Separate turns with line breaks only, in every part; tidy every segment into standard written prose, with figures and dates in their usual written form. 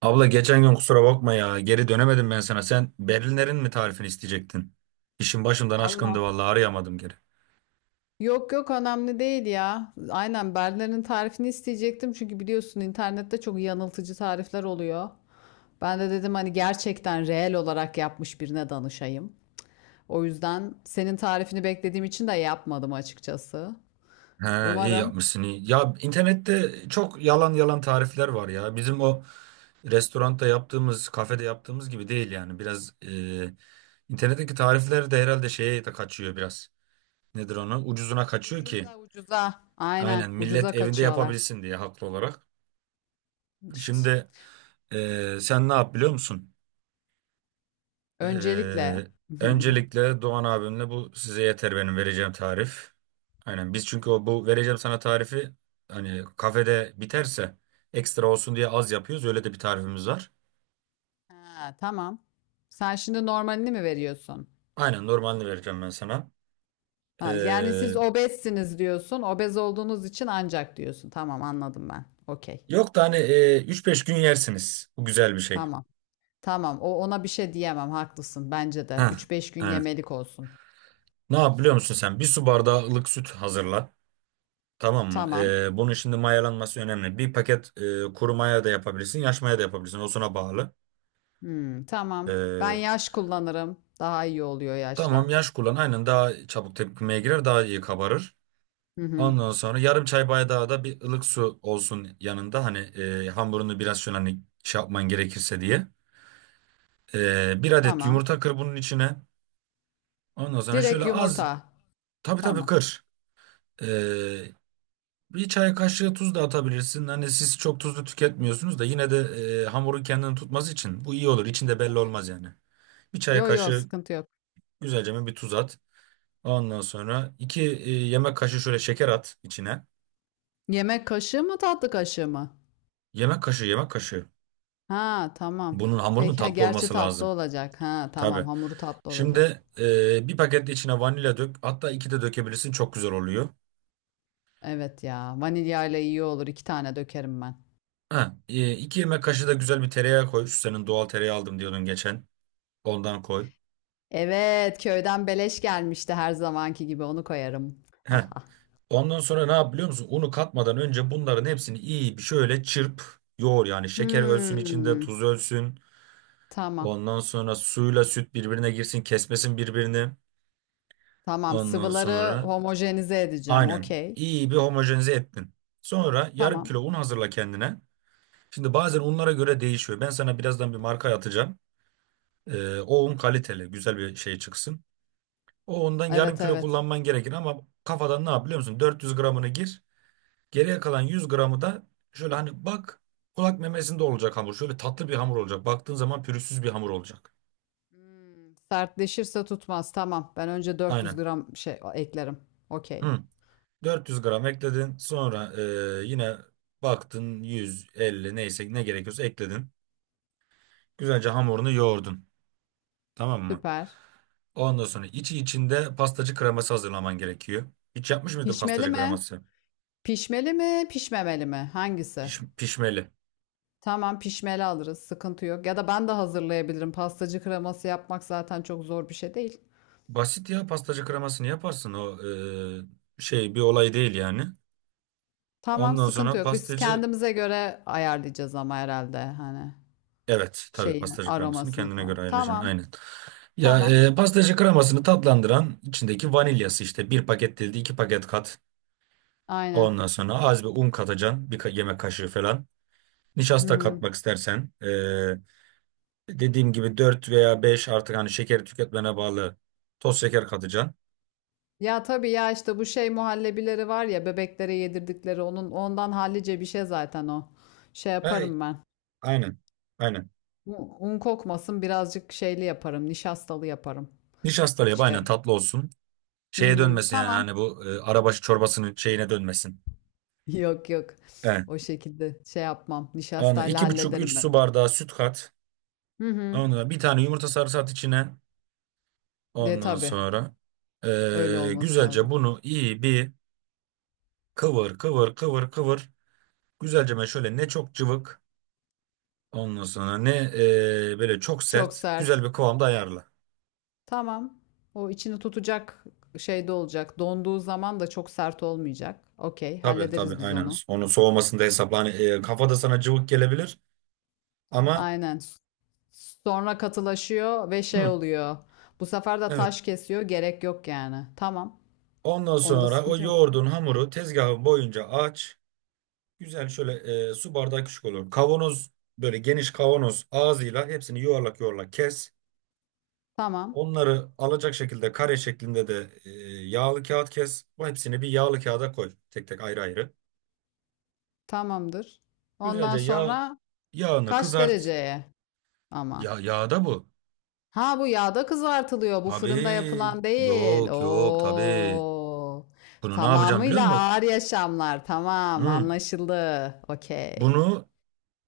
Abla geçen gün kusura bakma ya. Geri dönemedim ben sana. Sen Berliner'in mi tarifini isteyecektin? İşin başımdan aşkındı
Vallahi.
vallahi arayamadım geri.
Yok yok önemli değil ya. Aynen Berliner'in tarifini isteyecektim. Çünkü biliyorsun internette çok yanıltıcı tarifler oluyor. Ben de dedim hani gerçekten reel olarak yapmış birine danışayım. O yüzden senin tarifini beklediğim için de yapmadım açıkçası.
He iyi
Umarım.
yapmışsın iyi. Ya internette çok yalan yalan tarifler var ya. Bizim o restoranda yaptığımız, kafede yaptığımız gibi değil yani. Biraz internetteki tarifler de herhalde şeye de kaçıyor biraz. Nedir onu? Ucuzuna kaçıyor
Ucuza
ki.
ucuza. Aynen
Aynen millet
ucuza
evinde
kaçıyorlar.
yapabilsin diye haklı olarak.
İşte.
Şimdi sen ne yap biliyor musun? Ee,
Öncelikle.
Öncelikle Doğan abimle bu size yeter benim vereceğim tarif. Aynen biz çünkü o bu vereceğim sana tarifi hani kafede biterse ekstra olsun diye az yapıyoruz. Öyle de bir tarifimiz var.
Ha, tamam. Sen şimdi normalini mi veriyorsun?
Aynen normalini vereceğim ben sana.
Ha, yani
Ee,
siz obezsiniz diyorsun. Obez olduğunuz için ancak diyorsun. Tamam anladım ben. Okey.
Yok da hani 3-5 gün yersiniz. Bu güzel bir şey.
Tamam. Tamam. O ona bir şey diyemem. Haklısın. Bence de.
Ha,
3-5 gün
aynen.
yemelik olsun.
Ne yap biliyor musun sen? Bir su bardağı ılık süt hazırla. Tamam mı?
Tamam.
Bunun şimdi mayalanması önemli. Bir paket kuru maya da yapabilirsin, yaş maya da yapabilirsin. O sana bağlı.
Hmm, tamam. Ben
Ee,
yaş kullanırım. Daha iyi oluyor
Tamam
yaşla.
yaş kullan. Aynen daha çabuk tepkimeye girer, daha iyi kabarır.
Hı hı.
Ondan sonra yarım çay bardağı da bir ılık su olsun yanında. Hani hamurunu biraz şöyle hani şey yapman gerekirse diye. Bir adet
Tamam.
yumurta kır bunun içine. Ondan sonra şöyle
Direkt
az,
yumurta.
tabii
Tamam.
kır. E, Bir çay kaşığı tuz da atabilirsin. Hani siz çok tuzlu tüketmiyorsunuz da yine de hamurun kendini tutması için bu iyi olur. İçinde belli
Tabii.
olmaz yani. Bir çay
Yo yo
kaşığı
sıkıntı yok.
güzelce bir tuz at. Ondan sonra iki yemek kaşığı şöyle şeker at içine.
Yemek kaşığı mı tatlı kaşığı mı?
Yemek kaşığı, yemek kaşığı.
Ha tamam.
Bunun hamurunun
Peki ha
tatlı
gerçi
olması
tatlı
lazım.
olacak. Ha
Tabii.
tamam hamuru tatlı olacak.
Şimdi bir paket içine vanilya dök. Hatta iki de dökebilirsin. Çok güzel oluyor.
Evet ya. Vanilyayla iyi olur. iki tane dökerim ben.
Ha, iki yemek kaşığı da güzel bir tereyağı koy. Şu senin doğal tereyağı aldım diyordun geçen. Ondan koy.
Evet, köyden beleş gelmişti her zamanki gibi. Onu koyarım.
Heh.
Haha.
Ondan sonra ne yap biliyor musun? Unu katmadan önce bunların hepsini iyi bir şöyle çırp. Yoğur yani. Şeker ölsün içinde,
Hmm,
tuz ölsün.
tamam.
Ondan sonra suyla süt birbirine girsin. Kesmesin birbirini.
Tamam.
Ondan
Sıvıları
sonra
homojenize edeceğim.
aynen.
Okey.
İyi bir homojenize ettin. Sonra yarım
Tamam.
kilo un hazırla kendine. Şimdi bazen unlara göre değişiyor. Ben sana birazdan bir marka atacağım. O un kaliteli, güzel bir şey çıksın. O undan yarım
Evet
kilo
evet.
kullanman gerekir ama kafadan ne yap biliyor musun? 400 gramını gir. Geriye kalan 100 gramı da şöyle hani bak, kulak memesinde olacak hamur. Şöyle tatlı bir hamur olacak. Baktığın zaman pürüzsüz bir hamur olacak.
Hmm, sertleşirse tutmaz. Tamam. Ben önce 400
Aynen.
gram şey eklerim. Okey.
Hı. 400 gram ekledin. Sonra yine baktın 150 neyse ne gerekiyorsa ekledin. Güzelce hamurunu yoğurdun. Tamam mı?
Süper.
Ondan sonra içi içinde pastacı kreması hazırlaman gerekiyor. Hiç yapmış mıydın
Pişmeli
pastacı
mi?
kreması?
Pişmeli mi? Pişmemeli mi? Hangisi?
Pişmeli.
Tamam pişmeli alırız. Sıkıntı yok. Ya da ben de hazırlayabilirim. Pastacı kreması yapmak zaten çok zor bir şey değil.
Basit ya, pastacı kremasını yaparsın. O şey bir olay değil yani.
Tamam
Ondan
sıkıntı
sonra
yok. Biz
pastacı,
kendimize göre ayarlayacağız ama herhalde hani
evet, tabii
şeyini,
pastacı kremasını
aromasını
kendine
falan.
göre ayıracaksın
Tamam.
aynen. Ya
Tamam.
pastacı kremasını tatlandıran içindeki vanilyası işte bir paket değil de iki paket kat.
Aynen.
Ondan sonra az bir un katacaksın, bir yemek kaşığı falan.
Hı
Nişasta
hı.
katmak istersen, dediğim gibi 4 veya beş, artık hani şekeri tüketmene bağlı, toz şeker katacaksın.
Ya tabii ya işte bu şey muhallebileri var ya bebeklere yedirdikleri onun ondan hallice bir şey zaten o. Şey
Hey,
yaparım ben.
aynen. Aynen.
Un, un kokmasın birazcık şeyli yaparım. Nişastalı yaparım.
Nişastalı yap
Şey.
aynen, tatlı olsun.
Hı
Şeye
hı.
dönmesin yani
Tamam.
hani bu arabaşı çorbasının şeyine dönmesin.
Yok yok.
Evet.
O şekilde şey yapmam.
Onu
Nişastayla
iki buçuk
hallederim
üç
ben
su
onu.
bardağı süt kat.
Hı hı.
Ondan bir tane yumurta sarısı at içine.
De
Ondan
tabii.
sonra
Öyle olması
güzelce
lazım.
bunu iyi bir kıvır kıvır kıvır kıvır. Güzelce ben şöyle, ne çok cıvık ondan sonra ne böyle çok
Çok
sert, güzel
sert.
bir kıvamda ayarla.
Tamam. O içini tutacak şeyde olacak. Donduğu zaman da çok sert olmayacak. Okey,
Tabii
hallederiz biz
aynen.
onu.
Onun soğumasında hesapla. Hani, kafada sana cıvık gelebilir ama,
Aynen. Sonra katılaşıyor ve şey
hı,
oluyor. Bu sefer de
evet.
taş kesiyor. Gerek yok yani. Tamam.
Ondan
Onda
sonra o
sıkıntı yok.
yoğurdun hamuru tezgahın boyunca aç. Güzel şöyle, su bardağı küçük olur. Kavanoz, böyle geniş kavanoz ağzıyla hepsini yuvarlak yuvarlak kes.
Tamam.
Onları alacak şekilde kare şeklinde de yağlı kağıt kes. Bu hepsini bir yağlı kağıda koy. Tek tek ayrı ayrı.
Tamamdır. Ondan
Güzelce yağ,
sonra
yağını
kaç
kızart.
dereceye ama?
Ya yağda bu.
Ha bu yağda kızartılıyor. Bu fırında
Tabii.
yapılan değil.
Yok yok tabii.
Oo.
Bunu ne yapacağım biliyor
Tamamıyla
musun?
ağır yaşamlar. Tamam,
Hmm.
anlaşıldı. Okey.
Bunu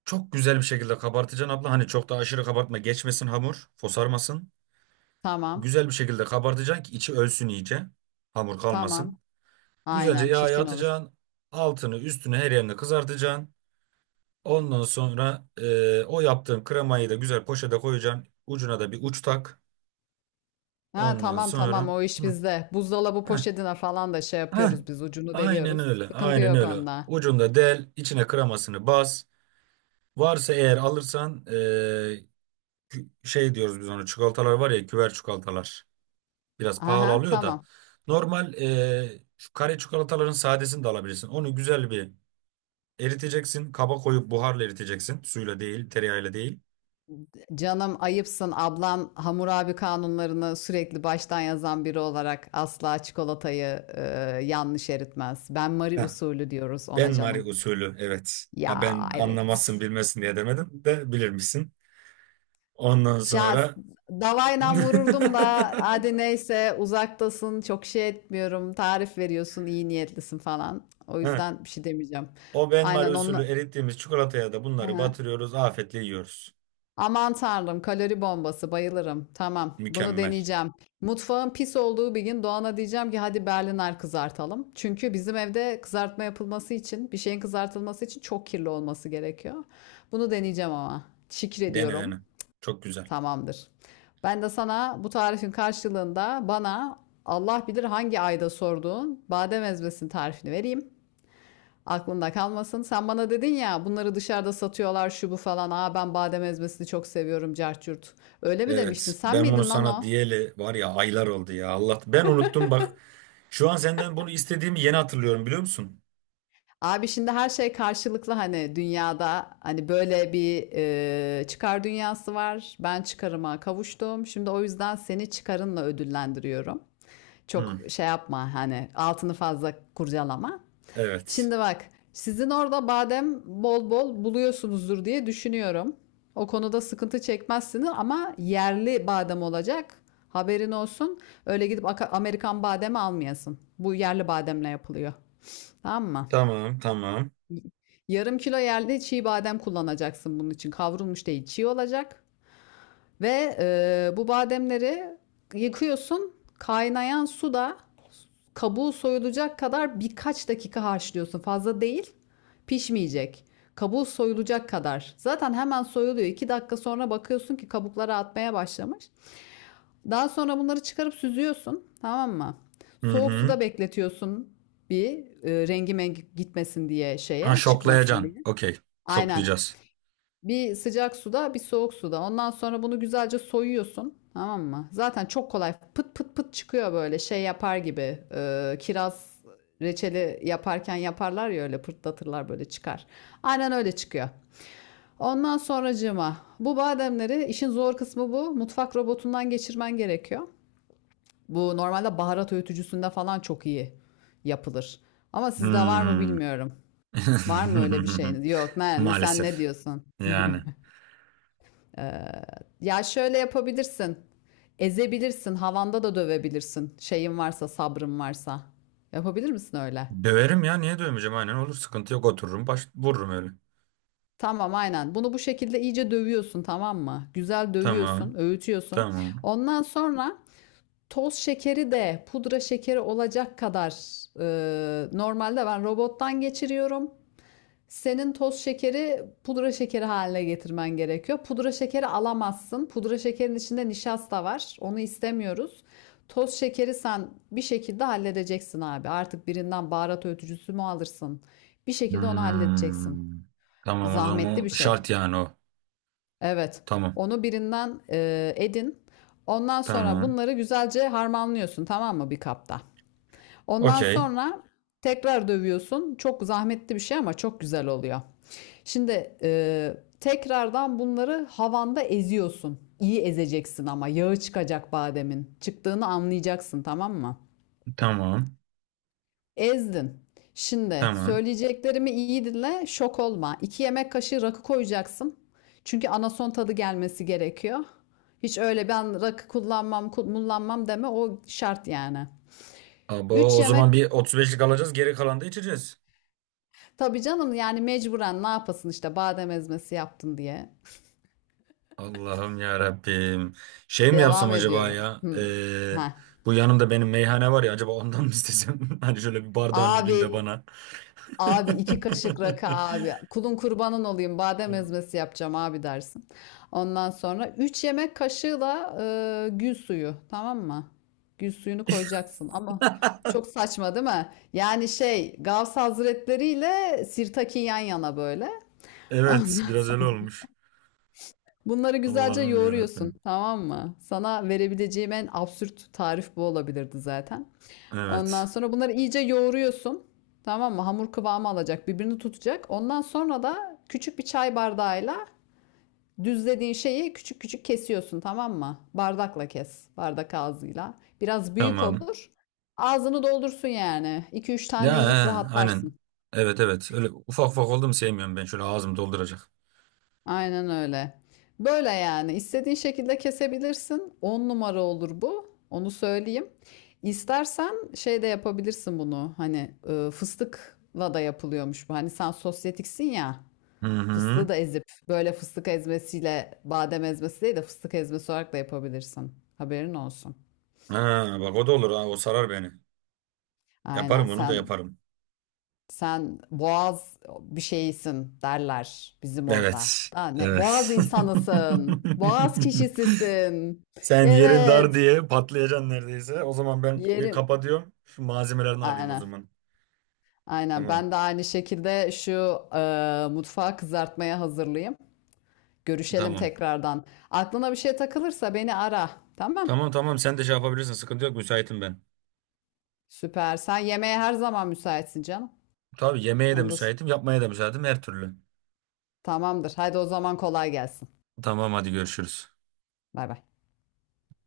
çok güzel bir şekilde kabartacaksın abla. Hani çok da aşırı kabartma. Geçmesin hamur. Fosarmasın.
Tamam.
Güzel bir şekilde kabartacaksın ki içi ölsün iyice. Hamur
Tamam.
kalmasın. Güzelce
Aynen
yağa
çirkin olur.
atacaksın. Altını, üstünü, her yerini kızartacaksın. Ondan sonra o yaptığın kremayı da güzel poşete koyacaksın. Ucuna da bir uç tak.
Ha
Ondan
tamam tamam
sonra
o iş
hı,
bizde. Buzdolabı
heh,
poşetine falan da şey
heh,
yapıyoruz biz ucunu
aynen
deliyoruz.
öyle.
Sıkıntı
Aynen
yok
öyle.
onda.
Ucunda del. İçine kremasını bas. Varsa eğer alırsan şey diyoruz biz ona, çikolatalar var ya, küver çikolatalar. Biraz pahalı
Aha
oluyor da.
tamam.
Normal şu kare çikolataların sadesini de alabilirsin. Onu güzel bir eriteceksin. Kaba koyup buharla eriteceksin. Suyla değil, tereyağıyla değil.
Canım ayıpsın ablan Hammurabi kanunlarını sürekli baştan yazan biri olarak asla çikolatayı yanlış eritmez. Ben Marie
Heh,
usulü diyoruz
ben
ona
Mari
canım.
usulü, evet. Ha,
Ya
ben
evet.
anlamazsın bilmesin diye demedim de bilirmişsin. Ondan
Şahs
sonra
Davayla vururdum da hadi neyse uzaktasın çok şey etmiyorum tarif veriyorsun iyi niyetlisin falan. O
heh,
yüzden bir şey demeyeceğim.
o Ben Mari
Aynen
usulü
onunla.
erittiğimiz çikolataya da bunları batırıyoruz. Afiyetle yiyoruz.
Aman tanrım kalori bombası bayılırım. Tamam bunu
Mükemmel.
deneyeceğim. Mutfağın pis olduğu bir gün Doğan'a diyeceğim ki hadi Berliner kızartalım. Çünkü bizim evde kızartma yapılması için bir şeyin kızartılması için çok kirli olması gerekiyor. Bunu deneyeceğim ama. Şükür
Dene
diyorum.
dene. Çok güzel.
Tamamdır. Ben de sana bu tarifin karşılığında bana Allah bilir hangi ayda sorduğun badem ezmesinin tarifini vereyim. Aklında kalmasın. Sen bana dedin ya bunları dışarıda satıyorlar şu bu falan. Aa ben badem ezmesini çok seviyorum carçurt. Öyle mi demiştin?
Evet,
Sen
ben bunu
miydin lan
sana
o?
diyeli var ya aylar oldu ya Allah. Ben unuttum bak. Şu an senden bunu istediğimi yeni hatırlıyorum biliyor musun?
Abi şimdi her şey karşılıklı hani dünyada hani böyle bir çıkar dünyası var. Ben çıkarıma kavuştum. Şimdi o yüzden seni çıkarınla ödüllendiriyorum.
Hı.
Çok şey yapma hani altını fazla kurcalama.
Evet.
Şimdi bak, sizin orada badem bol bol buluyorsunuzdur diye düşünüyorum. O konuda sıkıntı çekmezsiniz ama yerli badem olacak. Haberin olsun. Öyle gidip Amerikan bademi almayasın. Bu yerli bademle yapılıyor. Tamam mı?
Tamam, tamam.
Yarım kilo yerli çiğ badem kullanacaksın bunun için. Kavrulmuş değil, çiğ olacak. Ve bu bademleri yıkıyorsun. Kaynayan suda kabuğu soyulacak kadar birkaç dakika haşlıyorsun. Fazla değil. Pişmeyecek. Kabuğu soyulacak kadar. Zaten hemen soyuluyor. 2 dakika sonra bakıyorsun ki kabukları atmaya başlamış. Daha sonra bunları çıkarıp süzüyorsun. Tamam mı?
Hı
Soğuk
hı.
suda bekletiyorsun bir rengi mengi gitmesin diye
Ha,
şeye çıkmasın
şoklayacaksın.
diye.
Okey.
Aynen.
Şoklayacağız.
Bir sıcak suda, bir soğuk suda. Ondan sonra bunu güzelce soyuyorsun. Tamam mı? Zaten çok kolay. Pıt pıt pıt çıkıyor böyle şey yapar gibi. Kiraz reçeli yaparken yaparlar ya öyle pırtlatırlar böyle çıkar. Aynen öyle çıkıyor. Ondan sonracığıma bu bademleri işin zor kısmı bu. Mutfak robotundan geçirmen gerekiyor. Bu normalde baharat öğütücüsünde falan çok iyi yapılır. Ama sizde var mı
Hmm.
bilmiyorum. Var mı öyle bir şeyiniz? Yok, ne, sen ne
Maalesef.
diyorsun?
Yani.
Ee, ya şöyle yapabilirsin. Ezebilirsin, havanda da dövebilirsin. Şeyin varsa, sabrın varsa. Yapabilir misin öyle?
Döverim ya, niye dövmeyeceğim, aynen olur, sıkıntı yok, otururum baş vururum öyle.
Tamam, aynen. Bunu bu şekilde iyice dövüyorsun, tamam mı? Güzel
Tamam.
dövüyorsun, öğütüyorsun.
Tamam.
Ondan sonra toz şekeri de pudra şekeri olacak kadar normalde ben robottan geçiriyorum. Senin toz şekeri pudra şekeri haline getirmen gerekiyor. Pudra şekeri alamazsın. Pudra şekerin içinde nişasta var. Onu istemiyoruz. Toz şekeri sen bir şekilde halledeceksin abi. Artık birinden baharat öğütücüsü mü alırsın? Bir şekilde onu halledeceksin.
Hmm. Tamam o
Zahmetli
zaman
bir şey.
şart yani o.
Evet.
Tamam.
Onu birinden edin. Ondan sonra
Tamam.
bunları güzelce harmanlıyorsun tamam mı bir kapta? Ondan
Okey.
sonra tekrar dövüyorsun. Çok zahmetli bir şey ama çok güzel oluyor. Şimdi tekrardan bunları havanda eziyorsun. İyi ezeceksin ama yağı çıkacak bademin. Çıktığını anlayacaksın tamam mı?
Tamam.
Ezdin. Şimdi
Tamam.
söyleyeceklerimi iyi dinle, şok olma. 2 yemek kaşığı rakı koyacaksın. Çünkü anason tadı gelmesi gerekiyor. Hiç öyle ben rakı kullanmam, kullanmam deme o şart yani.
Abo,
3
o
yemek
zaman bir 35'lik alacağız. Geri kalanı da içeceğiz.
Tabii canım yani mecburen ne yapasın işte badem ezmesi yaptın diye.
Allah'ım ya Rabbim. Şey mi yapsam
Devam
acaba
ediyorum.
ya?
Hmm. Heh.
Bu yanımda benim meyhane var ya, acaba ondan mı istesem? Hani şöyle bir bardağın dibinde
Abi,
bana.
abi iki kaşık rakı abi. Kulun kurbanın olayım badem ezmesi yapacağım abi dersin. Ondan sonra 3 yemek kaşığı da gül suyu tamam mı? Gül suyunu koyacaksın ama çok saçma değil mi? Yani şey Gavs Hazretleri ile Sirtaki yan yana böyle. Ondan
Evet, biraz öyle olmuş.
Bunları güzelce
Allah'ım ya
yoğuruyorsun,
Rabbim.
tamam mı? Sana verebileceğim en absürt tarif bu olabilirdi zaten. Ondan
Evet.
sonra bunları iyice yoğuruyorsun. Tamam mı? Hamur kıvamı alacak, birbirini tutacak. Ondan sonra da küçük bir çay bardağıyla düzlediğin şeyi küçük küçük kesiyorsun, tamam mı? Bardakla kes, bardak ağzıyla. Biraz büyük
Tamam.
olur. Ağzını doldursun yani. 2 üç
Ya,
tane yiyip
he, aynen.
rahatlarsın.
Evet evet. Öyle ufak ufak oldu mu sevmiyorum ben. Şöyle ağzım dolduracak.
Aynen öyle. Böyle yani istediğin şekilde kesebilirsin. 10 numara olur bu. Onu söyleyeyim. İstersen şey de yapabilirsin bunu. Hani fıstıkla da yapılıyormuş bu. Hani sen sosyetiksin ya.
Hı hı.
Fıstığı da ezip böyle fıstık ezmesiyle badem ezmesi değil de fıstık ezmesi olarak da yapabilirsin. Haberin olsun.
Ha, bak o da olur ha. O sarar beni.
Aynen
Yaparım, onu da
sen
yaparım.
Sen boğaz bir şeysin derler bizim orada.
Evet.
Ha, ne? Boğaz
Evet.
insanısın. Boğaz kişisisin.
Sen yerin dar
Evet.
diye patlayacaksın neredeyse. O zaman ben bir
Yerim.
kapatıyorum. Şu malzemelerini alayım o
Aynen.
zaman.
Aynen.
Tamam.
Ben de aynı şekilde şu mutfağı kızartmaya hazırlayayım. Görüşelim
Tamam.
tekrardan. Aklına bir şey takılırsa beni ara. Tamam.
Tamam tamam sen de şey yapabilirsin. Sıkıntı yok. Müsaitim ben.
Süper. Sen yemeğe her zaman müsaitsin canım.
Tabii yemeğe de
Onda
müsaitim, yapmaya da müsaitim her türlü.
tamamdır. Haydi o zaman kolay gelsin.
Tamam hadi görüşürüz.
Bay bay.